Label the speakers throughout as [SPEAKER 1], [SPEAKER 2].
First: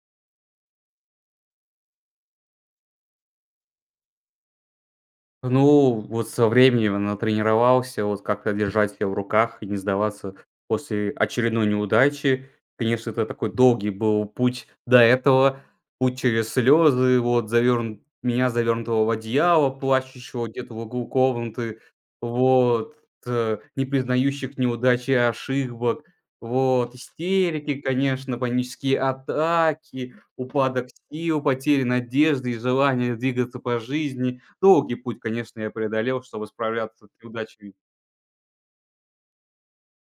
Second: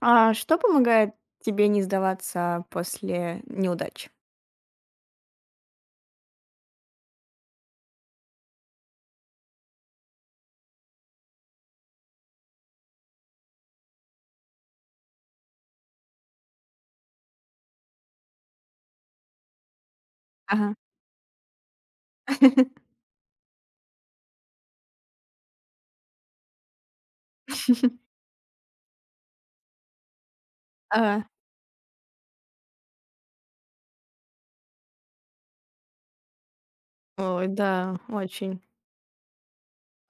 [SPEAKER 1] А что помогает тебе не сдаваться после неудач?
[SPEAKER 2] Ну, вот со временем натренировался, вот как-то держать себя в руках и не сдаваться после очередной неудачи. Конечно, это такой долгий был путь до этого, путь через слезы, вот завернут меня завернутого в одеяло, плачущего где-то
[SPEAKER 1] Ага.
[SPEAKER 2] в углу комнаты, вот, не признающих неудачи и ошибок, вот, истерики, конечно, панические атаки, упадок
[SPEAKER 1] А.
[SPEAKER 2] сил, потери надежды и желания двигаться по жизни. Долгий путь, конечно, я преодолел, чтобы справляться с
[SPEAKER 1] Ой,
[SPEAKER 2] неудачами.
[SPEAKER 1] да, очень.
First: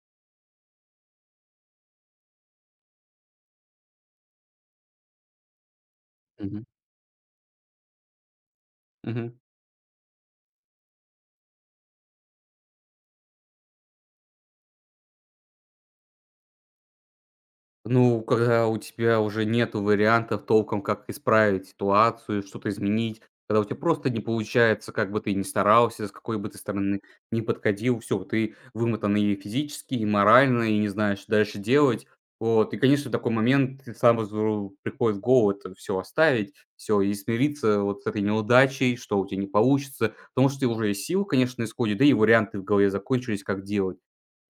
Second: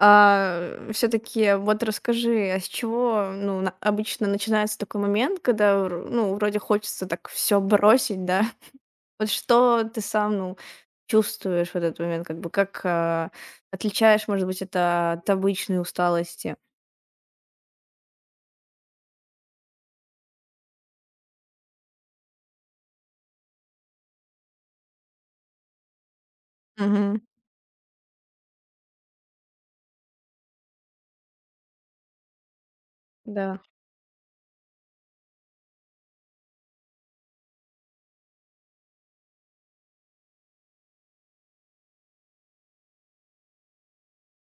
[SPEAKER 1] Все-таки вот расскажи, а с чего, ну, на- обычно начинается такой момент, когда, вр- ну, вроде
[SPEAKER 2] Мгм.
[SPEAKER 1] хочется так все бросить, да? Вот
[SPEAKER 2] Мгм.
[SPEAKER 1] что ты сам, ну, чувствуешь в этот момент, как бы, отличаешь, может быть, это от обычной усталости?
[SPEAKER 2] Ну, когда у тебя уже нету вариантов толком, как исправить ситуацию, что-то изменить, когда у тебя просто не получается, как бы ты ни старался, с какой бы ты стороны
[SPEAKER 1] Мгм.
[SPEAKER 2] ни подходил, всё, ты вымотан и физически, и морально, и не знаешь, что дальше делать. Вот, и, конечно, в такой
[SPEAKER 1] Да.
[SPEAKER 2] момент ты сразу приходит в голову это всё оставить, все и смириться вот с этой неудачей, что у тебя не получится, потому что ты уже и сил, конечно, на да и варианты в голове закончились, как делать.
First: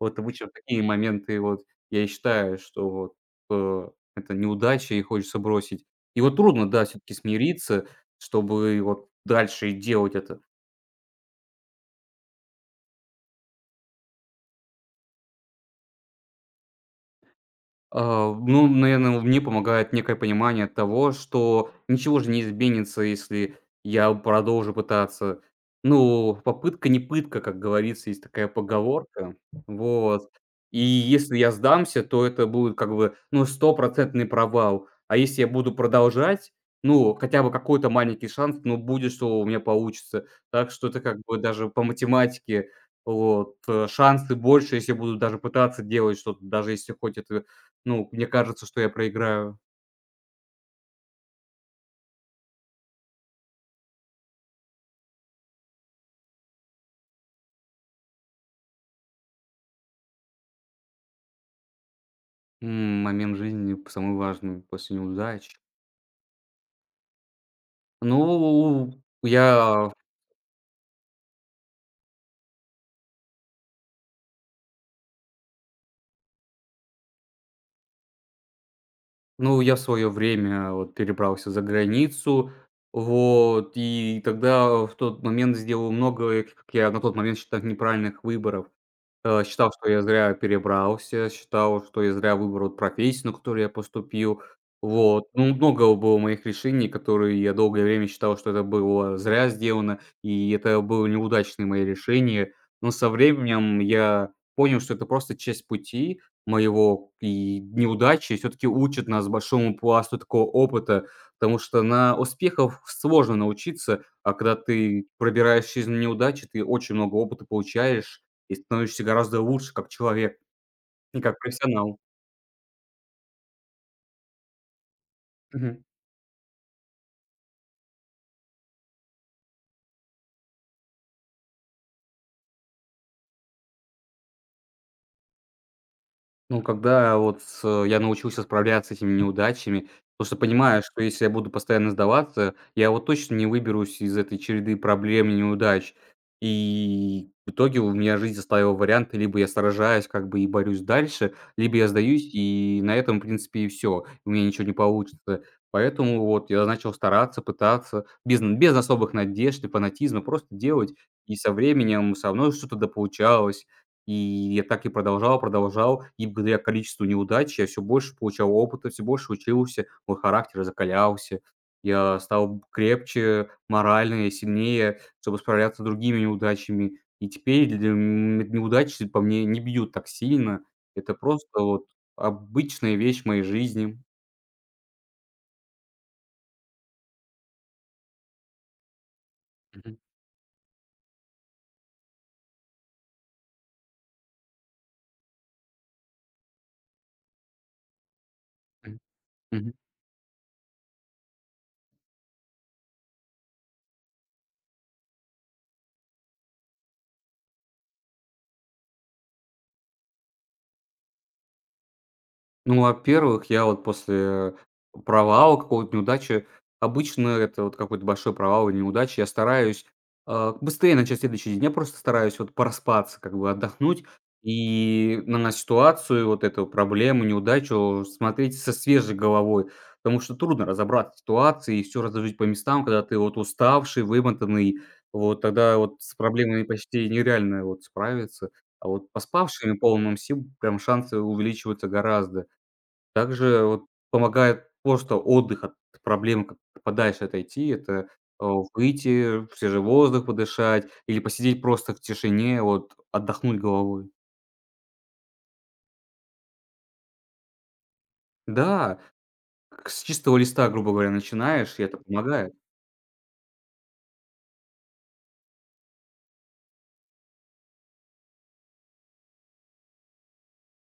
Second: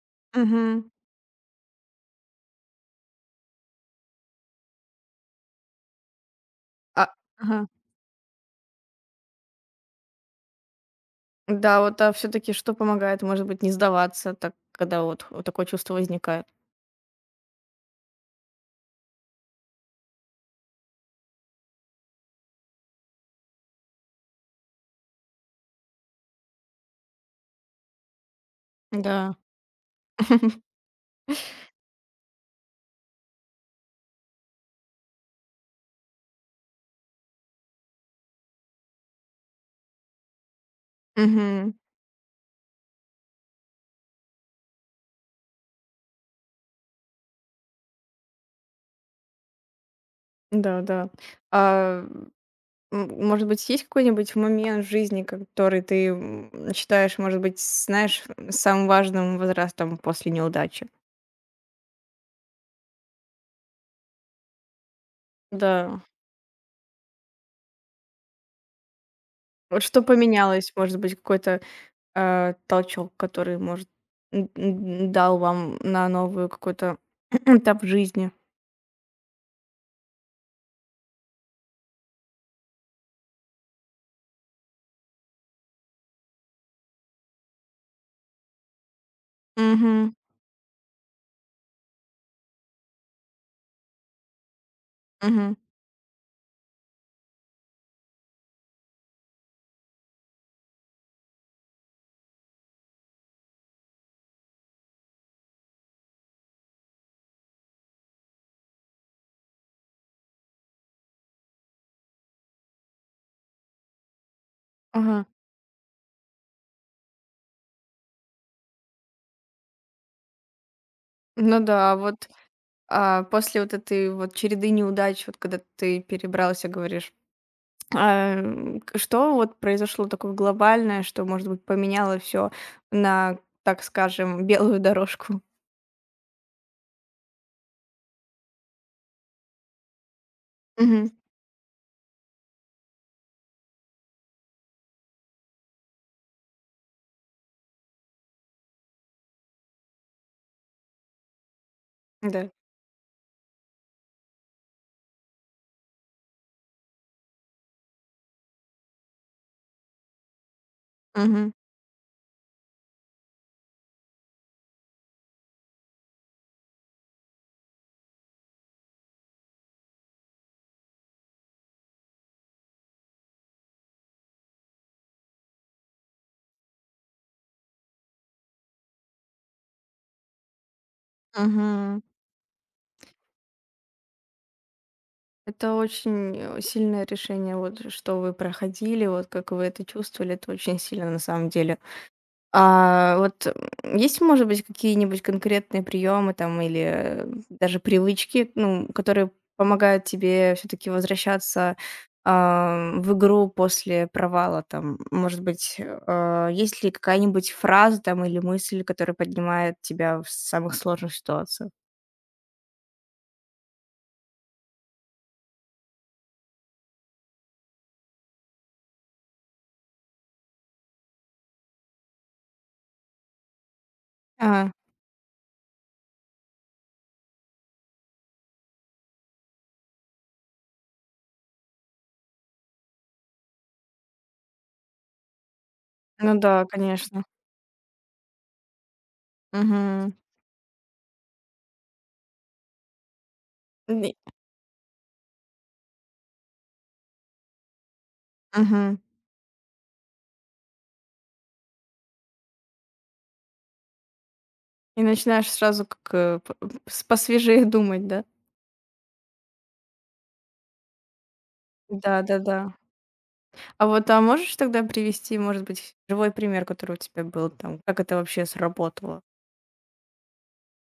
[SPEAKER 2] Вот обычно в такие
[SPEAKER 1] Мгм.
[SPEAKER 2] моменты вот я и считаю, что вот э, это неудача и хочется бросить. И вот трудно, да, все
[SPEAKER 1] А,
[SPEAKER 2] таки
[SPEAKER 1] ага.
[SPEAKER 2] смириться, чтобы вот дальше делать это.
[SPEAKER 1] Да, вот, а все таки что помогает, может быть, не сдаваться, так, когда вот такое чувство возникает?
[SPEAKER 2] А, ну, наверное, мне помогает некое понимание того, что ничего же не изменится, если я продолжу пытаться. Ну, попытка не пытка, как говорится, есть такая
[SPEAKER 1] Да.
[SPEAKER 2] поговорка. Вот. И если я сдамся, то это будет как бы, ну, стопроцентный провал. А если я буду продолжать, ну, хотя бы какой-то маленький шанс, ну, будет, что у меня получится. Так что это как бы даже
[SPEAKER 1] Мгм.
[SPEAKER 2] по математике вот, шансы больше, если буду даже пытаться делать что-то, даже если хоть это ну, мне кажется, что я проиграю,
[SPEAKER 1] Да, да. А, может быть, есть какой-нибудь момент в жизни, который ты, считаешь, может быть, знаешь, самым важным возрастом после неудачи?
[SPEAKER 2] м, момент жизни, самый важный после неудач.
[SPEAKER 1] Да.
[SPEAKER 2] Ну,
[SPEAKER 1] Вот
[SPEAKER 2] я
[SPEAKER 1] что поменялось? Может быть, какой-то, толчок, который, может, н н дал вам на новую какой-то этап жизни?
[SPEAKER 2] ну, я в своё время вот перебрался за границу, вот, и тогда в тот момент сделал много, как я на тот момент считал, неправильных выборов. Считал, что я
[SPEAKER 1] Угу.
[SPEAKER 2] зря перебрался, считал, что я зря выбрал профессию, на которую я поступил. Вот. Ну,
[SPEAKER 1] Угу.
[SPEAKER 2] много было моих решений, которые я долгое время считал, что это было зря сделано, и это было неудачные мои решения. Но со временем я понял, что это просто часть пути моего, и неудачи все-таки учат нас большому пласту такого опыта, потому что на успехов сложно научиться, а когда ты
[SPEAKER 1] Ага.
[SPEAKER 2] пробираешься из неудачи, ты очень много опыта получаешь, и становишься гораздо лучше как человек и как
[SPEAKER 1] Ну да, а
[SPEAKER 2] профессионал.
[SPEAKER 1] вот а, после вот этой вот череды неудач, вот когда
[SPEAKER 2] Мгм.
[SPEAKER 1] ты перебрался, говоришь, к- что вот произошло такое глобальное, что, может быть, поменяло все на, так скажем, белую дорожку?
[SPEAKER 2] Ну, когда вот с я научился справляться с этими неудачами, потому что понимаю, что
[SPEAKER 1] Мгм.
[SPEAKER 2] если я буду постоянно сдаваться, я вот точно не выберусь из этой череды проблем и неудач. И в итоге у меня жизнь оставила варианты: либо я сражаюсь как бы и борюсь дальше, либо я сдаюсь,
[SPEAKER 1] Да.
[SPEAKER 2] и на этом, в принципе, и все, у меня ничего не получится. Поэтому вот я начал стараться, пытаться без особых надежд и фанатизма, просто делать. И
[SPEAKER 1] Мгм.
[SPEAKER 2] со временем со мной что-то да получалось, и я так и продолжал, продолжал. И благодаря количеству неудач я все больше получал опыта, все больше учился, мой характер закалялся. Я стал крепче морально и сильнее, чтобы справляться с другими неудачами. И теперь для м неудачи по мне не бьют так сильно. Это просто вот
[SPEAKER 1] Мгм.
[SPEAKER 2] обычная вещь в моей жизни.
[SPEAKER 1] Это очень сильное решение, вот что вы проходили, вот как вы это чувствовали, это очень сильно на самом деле. Есть, может быть, какие-нибудь конкретные приемы там или, даже привычки, ну,
[SPEAKER 2] Мгм,
[SPEAKER 1] которые
[SPEAKER 2] мгм.
[SPEAKER 1] помогают тебе все таки возвращаться, в игру после провала там? Может быть, есть ли какая-нибудь фраза там или мысль, которая поднимает тебя в самых сложных ситуациях?
[SPEAKER 2] Ну, во-первых, я вот после провала, какого-то неудачи, обычно это вот какой-то большой провал или неудача, я стараюсь, а, быстрее начать следующий день. Я просто стараюсь вот проспаться, как бы отдохнуть
[SPEAKER 1] А,
[SPEAKER 2] и на ситуацию, вот эту проблему, неудачу смотреть со свежей головой. Потому что трудно разобраться в ситуации и все разложить по местам, когда ты вот уставший, вымотанный. Вот тогда вот с
[SPEAKER 1] ну
[SPEAKER 2] проблемами
[SPEAKER 1] да,
[SPEAKER 2] почти
[SPEAKER 1] конечно.
[SPEAKER 2] нереально вот справиться. А вот поспавшими,
[SPEAKER 1] Мгм.
[SPEAKER 2] полным сил, прям шансы увеличиваются гораздо. Также вот
[SPEAKER 1] Ни
[SPEAKER 2] помогает просто отдых от проблем, как подальше отойти. Это, э,
[SPEAKER 1] мгм.
[SPEAKER 2] выйти, в свежий воздух подышать или посидеть просто в тишине, вот отдохнуть головой.
[SPEAKER 1] И начинаешь сразу как, с посвежее думать, да?
[SPEAKER 2] Да, как с чистого листа, грубо говоря, начинаешь, и это помогает.
[SPEAKER 1] Да-да-да. А вот, а можешь тогда привести, может быть, живой пример, который у тебя был там? Как это вообще сработало?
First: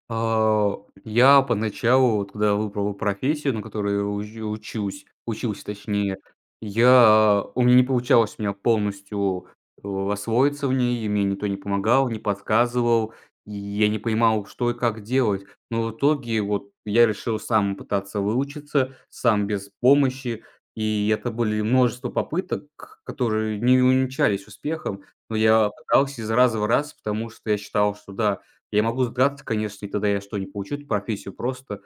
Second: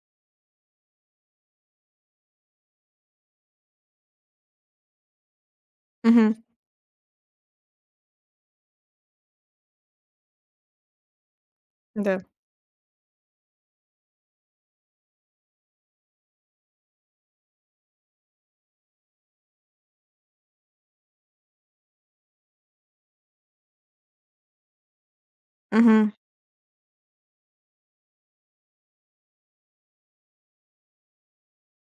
[SPEAKER 2] А, я поначалу, вот когда выбрал профессию, на которую уч учусь учился точнее,
[SPEAKER 1] Мгм.
[SPEAKER 2] я у меня не получалось у меня полностью, освоиться в ней, и мне никто не помогал, не
[SPEAKER 1] Да.
[SPEAKER 2] подсказывал, и я не понимал, что и как делать. Но в итоге вот я решил сам пытаться выучиться, сам без помощи, и это были множество попыток, которые не увенчались успехом, но я
[SPEAKER 1] Мгм.
[SPEAKER 2] пытался из раза в раз, потому что я считал, что да, я могу сдаться, конечно, и тогда я что, не получу эту профессию просто,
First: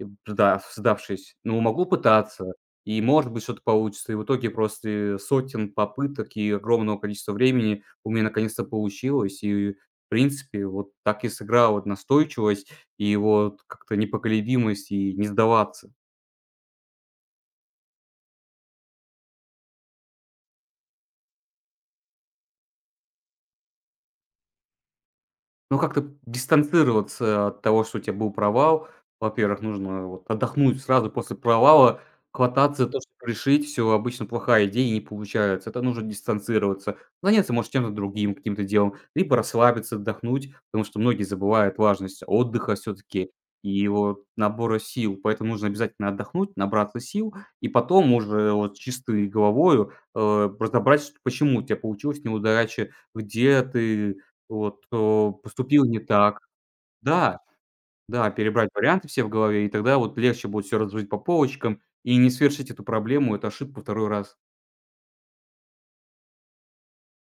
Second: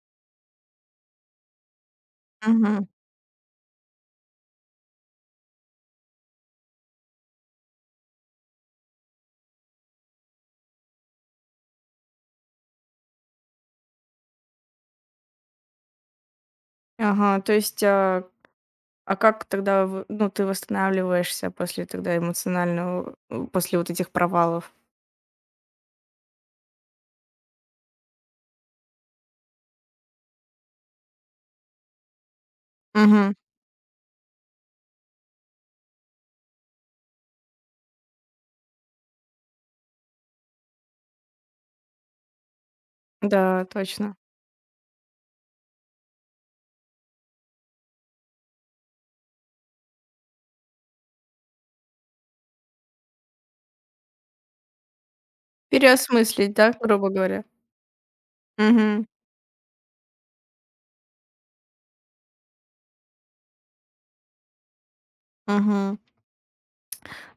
[SPEAKER 2] сдавшись, но могу пытаться,
[SPEAKER 1] Мгм.
[SPEAKER 2] и, может быть, что-то получится. И в итоге после сотен попыток и огромного количества времени у меня наконец-то получилось. И, в принципе, вот так и сыграла вот настойчивость и вот как-то непоколебимость, и не сдаваться.
[SPEAKER 1] Ага. а как тогда, в- ну, ты восстанавливаешься после тогда эмоционального, после вот этих провалов?
[SPEAKER 2] Ну, как-то дистанцироваться от того, что у тебя был провал. Во-первых, нужно вот отдохнуть сразу после провала. Хвататься за то, чтобы
[SPEAKER 1] Мгм.
[SPEAKER 2] решить все обычно плохая идея и не получается. Это нужно дистанцироваться. Заняться, может, чем-то другим, каким-то делом. Либо расслабиться, отдохнуть, потому что многие забывают важность отдыха все таки
[SPEAKER 1] Да,
[SPEAKER 2] и
[SPEAKER 1] точно.
[SPEAKER 2] его набора сил. Поэтому нужно обязательно отдохнуть, набраться сил и потом уже вот чистой головою, разобрать, чт почему у тебя получилась неудача, где ты вот, поступил не так.
[SPEAKER 1] Переосмыслить, да, грубо
[SPEAKER 2] Да,
[SPEAKER 1] говоря.
[SPEAKER 2] да, перебрать
[SPEAKER 1] Мгм.
[SPEAKER 2] варианты все в голове, и тогда вот легче будет все разложить по полочкам и не совершить эту проблему, эту ошибку второй раз.
[SPEAKER 1] Мгм.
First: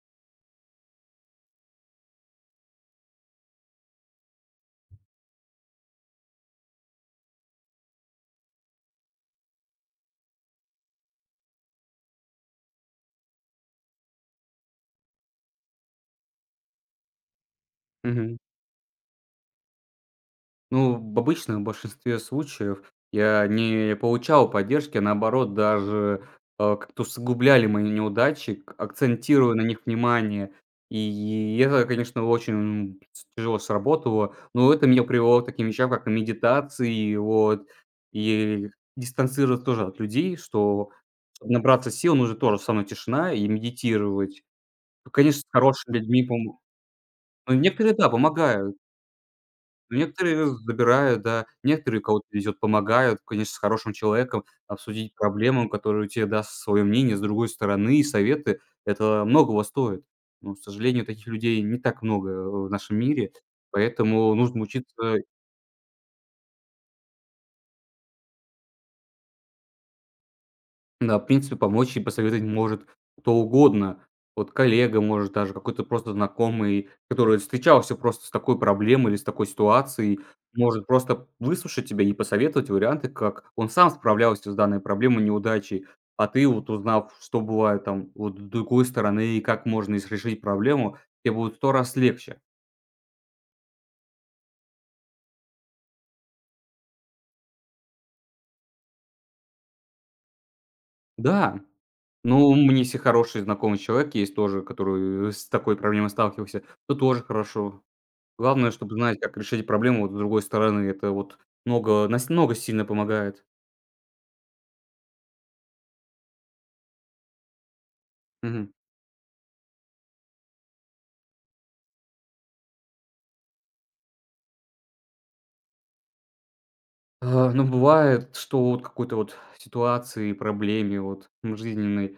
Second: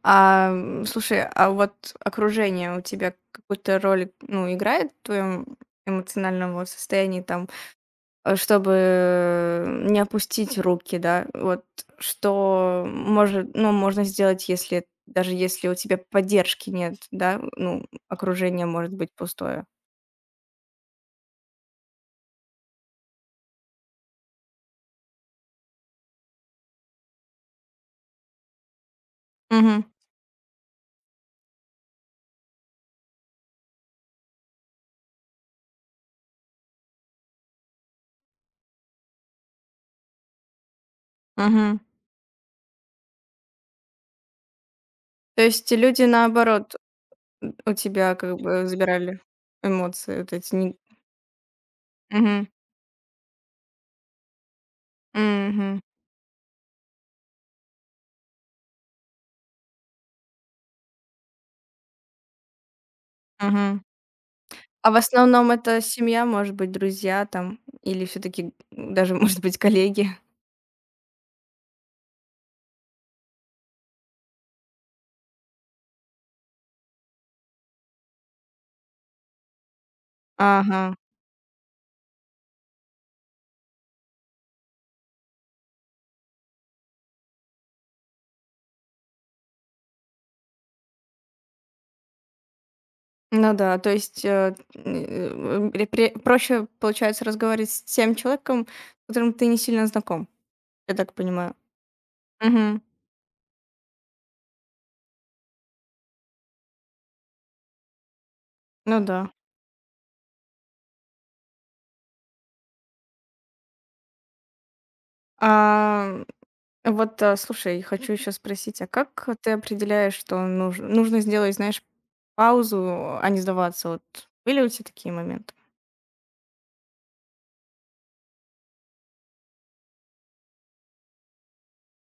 [SPEAKER 1] Слушай, а вот окружение у тебя какую-то роль, ну, играет в твоем эмоциональном вот состоянии там? Э, чтобы не опустить руки, да. Вот что может, ну, можно сделать, если даже если у тебя поддержки нет, да, ну,
[SPEAKER 2] Мгм.
[SPEAKER 1] окружение может быть пустое.
[SPEAKER 2] Ну, в обычном большинстве случаев я не получал поддержки, а наоборот, даже, как-то усугубляли мои неудачи, к акцентируя на них
[SPEAKER 1] Мгм,
[SPEAKER 2] внимание. И это, конечно, очень с тяжело сработало, но это меня привело к таким вещам, как и медитации, вот, и дистанцироваться тоже от людей, что чтоб
[SPEAKER 1] мгм.
[SPEAKER 2] набраться сил, нужно тоже со мной тишина и медитировать. Ну, конечно,
[SPEAKER 1] То
[SPEAKER 2] с
[SPEAKER 1] есть
[SPEAKER 2] хорошими
[SPEAKER 1] люди,
[SPEAKER 2] людьми помо
[SPEAKER 1] наоборот,
[SPEAKER 2] ну,
[SPEAKER 1] у
[SPEAKER 2] некоторые, да,
[SPEAKER 1] тебя как бы
[SPEAKER 2] помогают.
[SPEAKER 1] забирали
[SPEAKER 2] Ну,
[SPEAKER 1] эмоции вот
[SPEAKER 2] некоторые
[SPEAKER 1] эти. Не-
[SPEAKER 2] забирают, да, некоторые, кого-то
[SPEAKER 1] мгм,
[SPEAKER 2] везет, помогают, конечно, с хорошим человеком обсудить проблему,
[SPEAKER 1] мгм,
[SPEAKER 2] который тебе даст свое мнение с другой стороны и советы. Это многого стоит. Но, к сожалению, таких людей не так много, в нашем мире,
[SPEAKER 1] мгм.
[SPEAKER 2] поэтому нужно
[SPEAKER 1] А в
[SPEAKER 2] учиться.
[SPEAKER 1] основном это семья, может быть, друзья там, или все-таки даже, может быть, коллеги.
[SPEAKER 2] Да, в принципе, помочь и посоветовать может кто угодно. Вот коллега, может, даже какой-то просто знакомый, который встречался просто с такой проблемой или с такой ситуацией,
[SPEAKER 1] Ага.
[SPEAKER 2] может просто выслушать тебя и посоветовать варианты, как он сам справлялся с данной проблемой, неудачей. А ты, вот узнав, что бывает там вот с другой стороны и как можно ис- решить проблему, тебе будет сто раз легче.
[SPEAKER 1] Ну да, то есть, э, м, э, пре проще, получается, разговаривать с тем человеком, с которым ты не сильно знаком, я так понимаю.
[SPEAKER 2] Да, ну, у меня
[SPEAKER 1] Мгм.
[SPEAKER 2] если хороший знакомый человек есть тоже, который с такой проблемой сталкивался, то тоже хорошо. Главное, чтобы
[SPEAKER 1] Ну
[SPEAKER 2] знать,
[SPEAKER 1] да.
[SPEAKER 2] как решить проблему вот с другой стороны. Это вот много сильно помогает.
[SPEAKER 1] А, слушай, хочу еще
[SPEAKER 2] Мгм.
[SPEAKER 1] спросить, а как ты определяешь, что нужно сделать, знаешь, паузу, а не сдаваться? Вот были у тебя такие моменты?
[SPEAKER 2] А, но бывает, что вот какой-то вот ситуации, проблеме вот, м, жизненной.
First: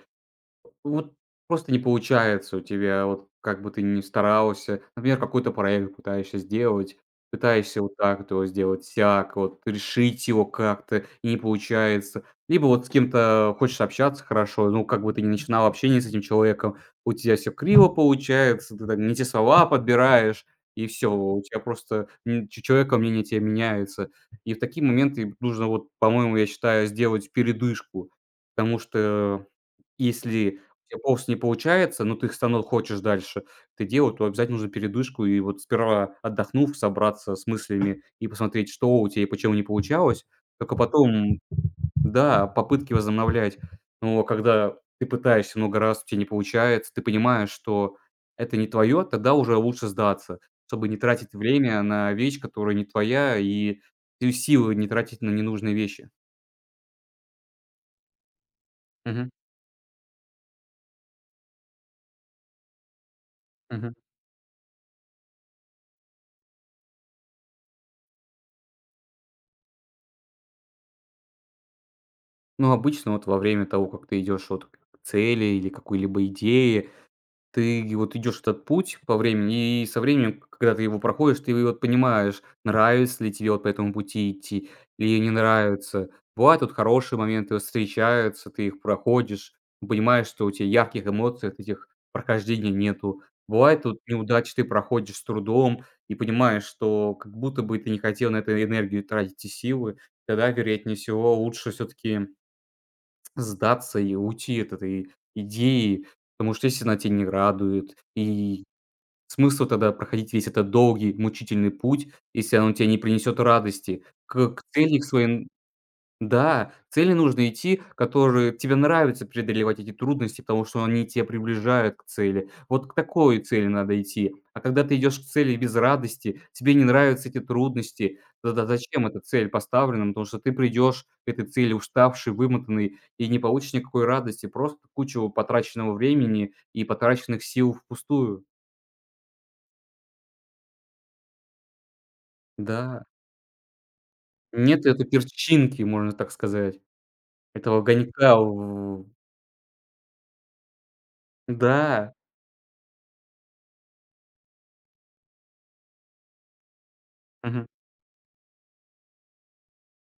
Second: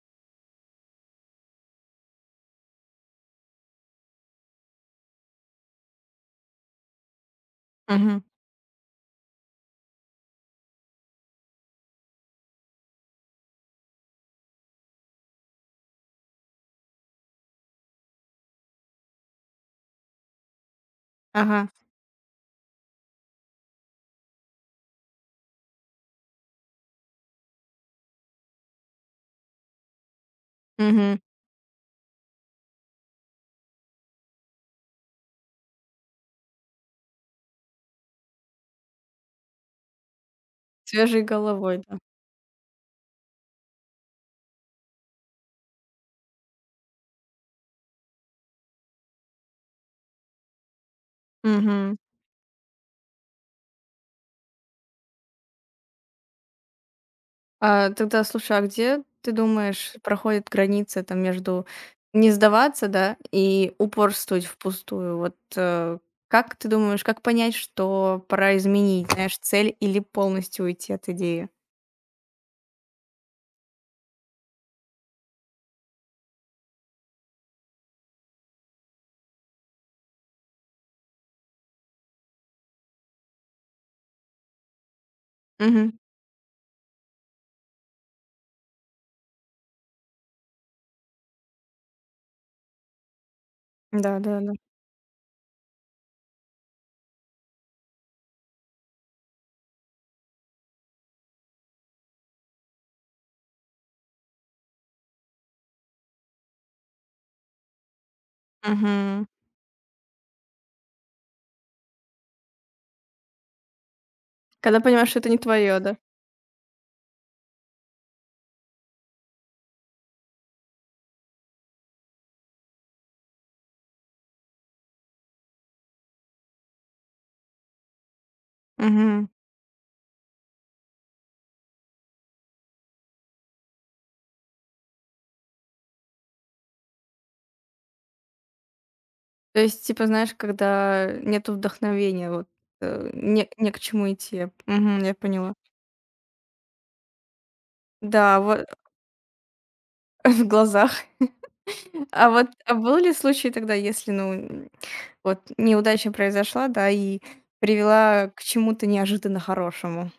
[SPEAKER 2] Вот просто не получается у тебя, вот как бы ты ни старался. Например, какой-то проект пытаешься сделать, пытаешься вот так
[SPEAKER 1] Мгм.
[SPEAKER 2] вот его сделать, сяк, вот решить его как-то, и не получается. Либо вот с кем-то хочешь общаться хорошо, ну, как бы ты ни начинал общение с этим человеком, у тебя все криво получается, ты там не те слова подбираешь, и все, у тебя
[SPEAKER 1] Ага.
[SPEAKER 2] просто м, ч- человека мнение тебя меняется. И в такие моменты нужно, вот, по-моему, я считаю, сделать передышку, потому что если у тебя
[SPEAKER 1] Мгм.
[SPEAKER 2] полностью не получается, но ты всё равно хочешь дальше это делать, то обязательно нужно передышку и вот сперва отдохнув, собраться с мыслями и посмотреть, что у тебя и почему не получалось. Только
[SPEAKER 1] Свежей
[SPEAKER 2] потом,
[SPEAKER 1] головой, да.
[SPEAKER 2] да, попытки возобновлять. Но когда ты пытаешься много раз, у тебя не получается, ты понимаешь, что это не твое, тогда уже лучше сдаться, чтобы не тратить время
[SPEAKER 1] Мгм.
[SPEAKER 2] на вещь, которая не твоя, и силы не тратить на ненужные вещи.
[SPEAKER 1] Тогда слушай, а где, ты
[SPEAKER 2] Мгм.
[SPEAKER 1] думаешь, проходит граница там между не сдаваться, да, и
[SPEAKER 2] Мгм.
[SPEAKER 1] упорствовать впустую? Как ты думаешь, как понять, что пора изменить, знаешь, цель или полностью уйти от идеи?
[SPEAKER 2] Ну, обычно вот во время того, как ты идешь вот к цели или какой-либо идее, ты вот идешь этот путь по времени, и со временем, когда ты его проходишь, ты вот понимаешь, нравится ли тебе вот по этому пути идти или не
[SPEAKER 1] Мгм.
[SPEAKER 2] нравится. Бывают вот хорошие моменты, вот встречаются, ты их проходишь, понимаешь, что у тебя ярких эмоций от этих прохождений нету. Бывает вот неудачи
[SPEAKER 1] Да-да-да.
[SPEAKER 2] ты проходишь с трудом и понимаешь, что как будто бы ты не хотел на эту энергию тратить и силы, тогда, вероятнее всего, лучше все-таки сдаться и уйти от этой идеи, потому что если она тя не радует, и
[SPEAKER 1] Мгм.
[SPEAKER 2] смысл тогда проходить весь этот долгий мучительный путь, если оно тебе не принесет радости к
[SPEAKER 1] Когда
[SPEAKER 2] цели к
[SPEAKER 1] понимаешь, что это не
[SPEAKER 2] своей.
[SPEAKER 1] твое, да?
[SPEAKER 2] Да, цели нужно идти, которые тебе нравится преодолевать эти трудности, потому что они тебя приближают к цели. Вот к такой цели надо идти. А когда ты идешь к цели без радости, тебе не нравятся эти трудности, тогда зачем эта
[SPEAKER 1] Мгм.
[SPEAKER 2] цель поставлена? Потому что ты придешь к этой цели уставший, вымотанный и не получишь никакой радости, просто кучу потраченного времени и потраченных сил впустую.
[SPEAKER 1] То есть, типа, знаешь, когда нету вдохновения, вот,
[SPEAKER 2] Да,
[SPEAKER 1] не к чему идти.
[SPEAKER 2] нет
[SPEAKER 1] Мгм,
[SPEAKER 2] этой
[SPEAKER 1] я поняла.
[SPEAKER 2] перчинки, можно так сказать, этого огонька.
[SPEAKER 1] Да, вот
[SPEAKER 2] В-
[SPEAKER 1] в глазах.
[SPEAKER 2] Да.
[SPEAKER 1] А вот, а был ли случай тогда, если, ну, вот неудача произошла, да, и
[SPEAKER 2] Мгм.
[SPEAKER 1] привела к чему-то неожиданно хорошему.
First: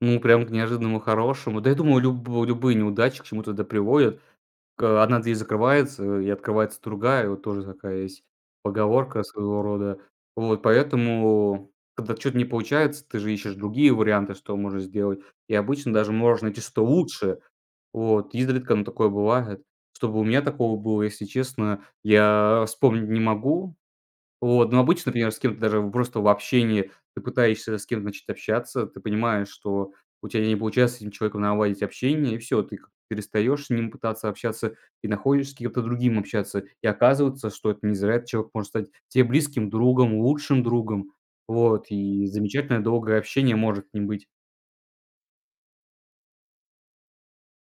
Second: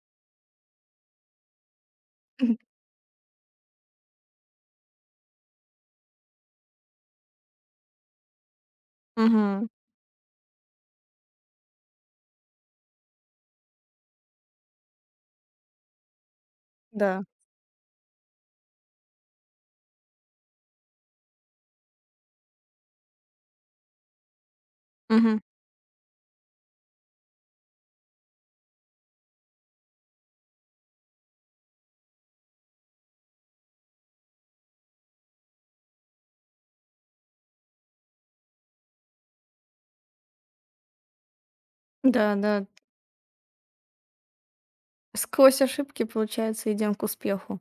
[SPEAKER 2] Ну, прям к неожиданному хорошему. Да я думаю, люб любые неудачи к чему-то да приводят. К одна дверь закрывается, и открывается другая. Вот тоже такая есть поговорка своего
[SPEAKER 1] Мгм.
[SPEAKER 2] рода. Вот поэтому, когда что то не получается, ты же ищешь другие варианты, что можно сделать. И обычно даже можно найти что
[SPEAKER 1] Да.
[SPEAKER 2] лучше. Вот, изредка, но такое бывает. Чтобы у меня такого было, если честно, я вспомнить не могу. Вот, но обычно, например, с
[SPEAKER 1] Мгм.
[SPEAKER 2] кем-то даже в просто в общении ты пытаешься с кем-то начать общаться, ты понимаешь, что у тебя не получается с этим человеком наладить общение, и все, ты как-то перестаешь с ним пытаться общаться и находишь с кем-то другим общаться. И оказывается, что это не зря этот человек может стать тебе близким другом, лучшим другом. Вот, и
[SPEAKER 1] Да, да.
[SPEAKER 2] замечательное долгое общение может с ним быть.
[SPEAKER 1] Сквозь ошибки, получается, идем к успеху.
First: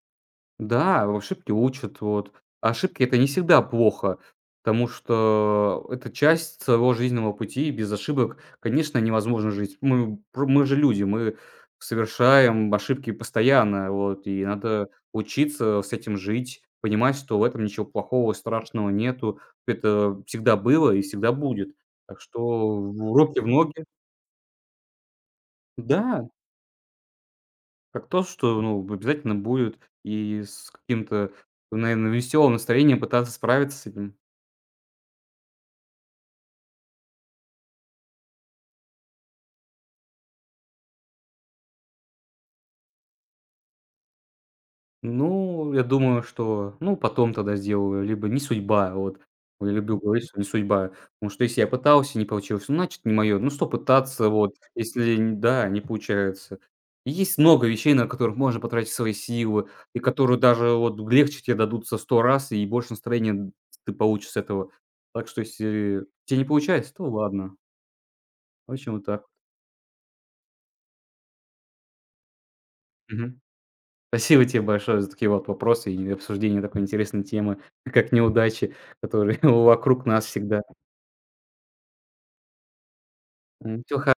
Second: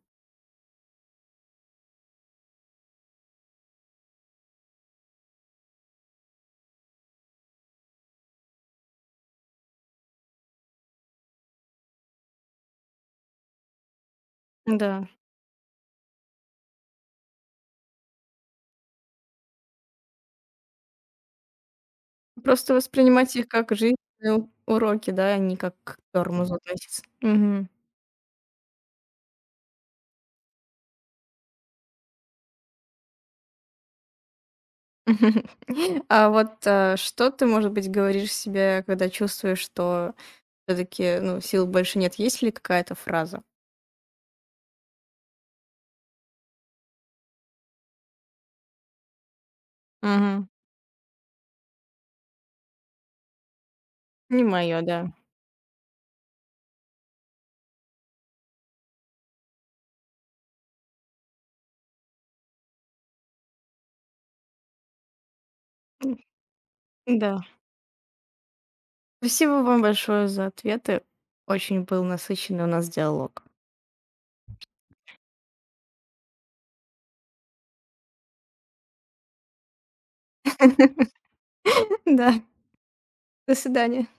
[SPEAKER 2] Да, ошибки учат, вот. А ошибки — это не всегда плохо, потому что это часть своего жизненного пути, и без ошибок, конечно, невозможно жить. Мы же люди, мы совершаем ошибки постоянно, вот, и надо
[SPEAKER 1] Да.
[SPEAKER 2] учиться с этим жить, понимать, что в этом ничего плохого, страшного нету. Это всегда было и всегда будет. Так
[SPEAKER 1] Просто
[SPEAKER 2] что в
[SPEAKER 1] воспринимать
[SPEAKER 2] руки
[SPEAKER 1] их
[SPEAKER 2] в
[SPEAKER 1] как
[SPEAKER 2] ноги.
[SPEAKER 1] жизненные у- уроки, да, а не как к
[SPEAKER 2] Да.
[SPEAKER 1] тормозу относиться. Мгм.
[SPEAKER 2] Как то, что, ну, обязательно будет, и с каким-то, наверное, веселым настроением пытаться справиться с этим.
[SPEAKER 1] Что ты, может быть, говоришь себе, когда чувствуешь, что все-таки ну, сил больше нет? Есть ли какая-то фраза?
[SPEAKER 2] Ну, я думаю, что, ну, потом тогда сделаю, либо не судьба, вот. Я люблю говорить, что не
[SPEAKER 1] Мгм.
[SPEAKER 2] судьба, потому что если я пытался, не получилось, ну, значит, не мое. Ну, что пытаться,
[SPEAKER 1] Не
[SPEAKER 2] вот,
[SPEAKER 1] мое, да.
[SPEAKER 2] если, н- да, не получается. И есть много вещей, на которых можно потратить свои силы, и которые даже вот легче тебе дадутся сто раз, и больше настроения ты получишь с этого. Так что, если
[SPEAKER 1] М,
[SPEAKER 2] тебе не получается, то
[SPEAKER 1] да.
[SPEAKER 2] ладно. В общем, вот так.
[SPEAKER 1] Спасибо вам большое за ответы. Очень был насыщенный у нас
[SPEAKER 2] Мгм.
[SPEAKER 1] диалог.
[SPEAKER 2] Спасибо тебе большое за такие вот вопросы и обсуждение такой интересной темы, как неудачи, которые вокруг нас всегда.
[SPEAKER 1] Да, до свидания.
[SPEAKER 2] Всего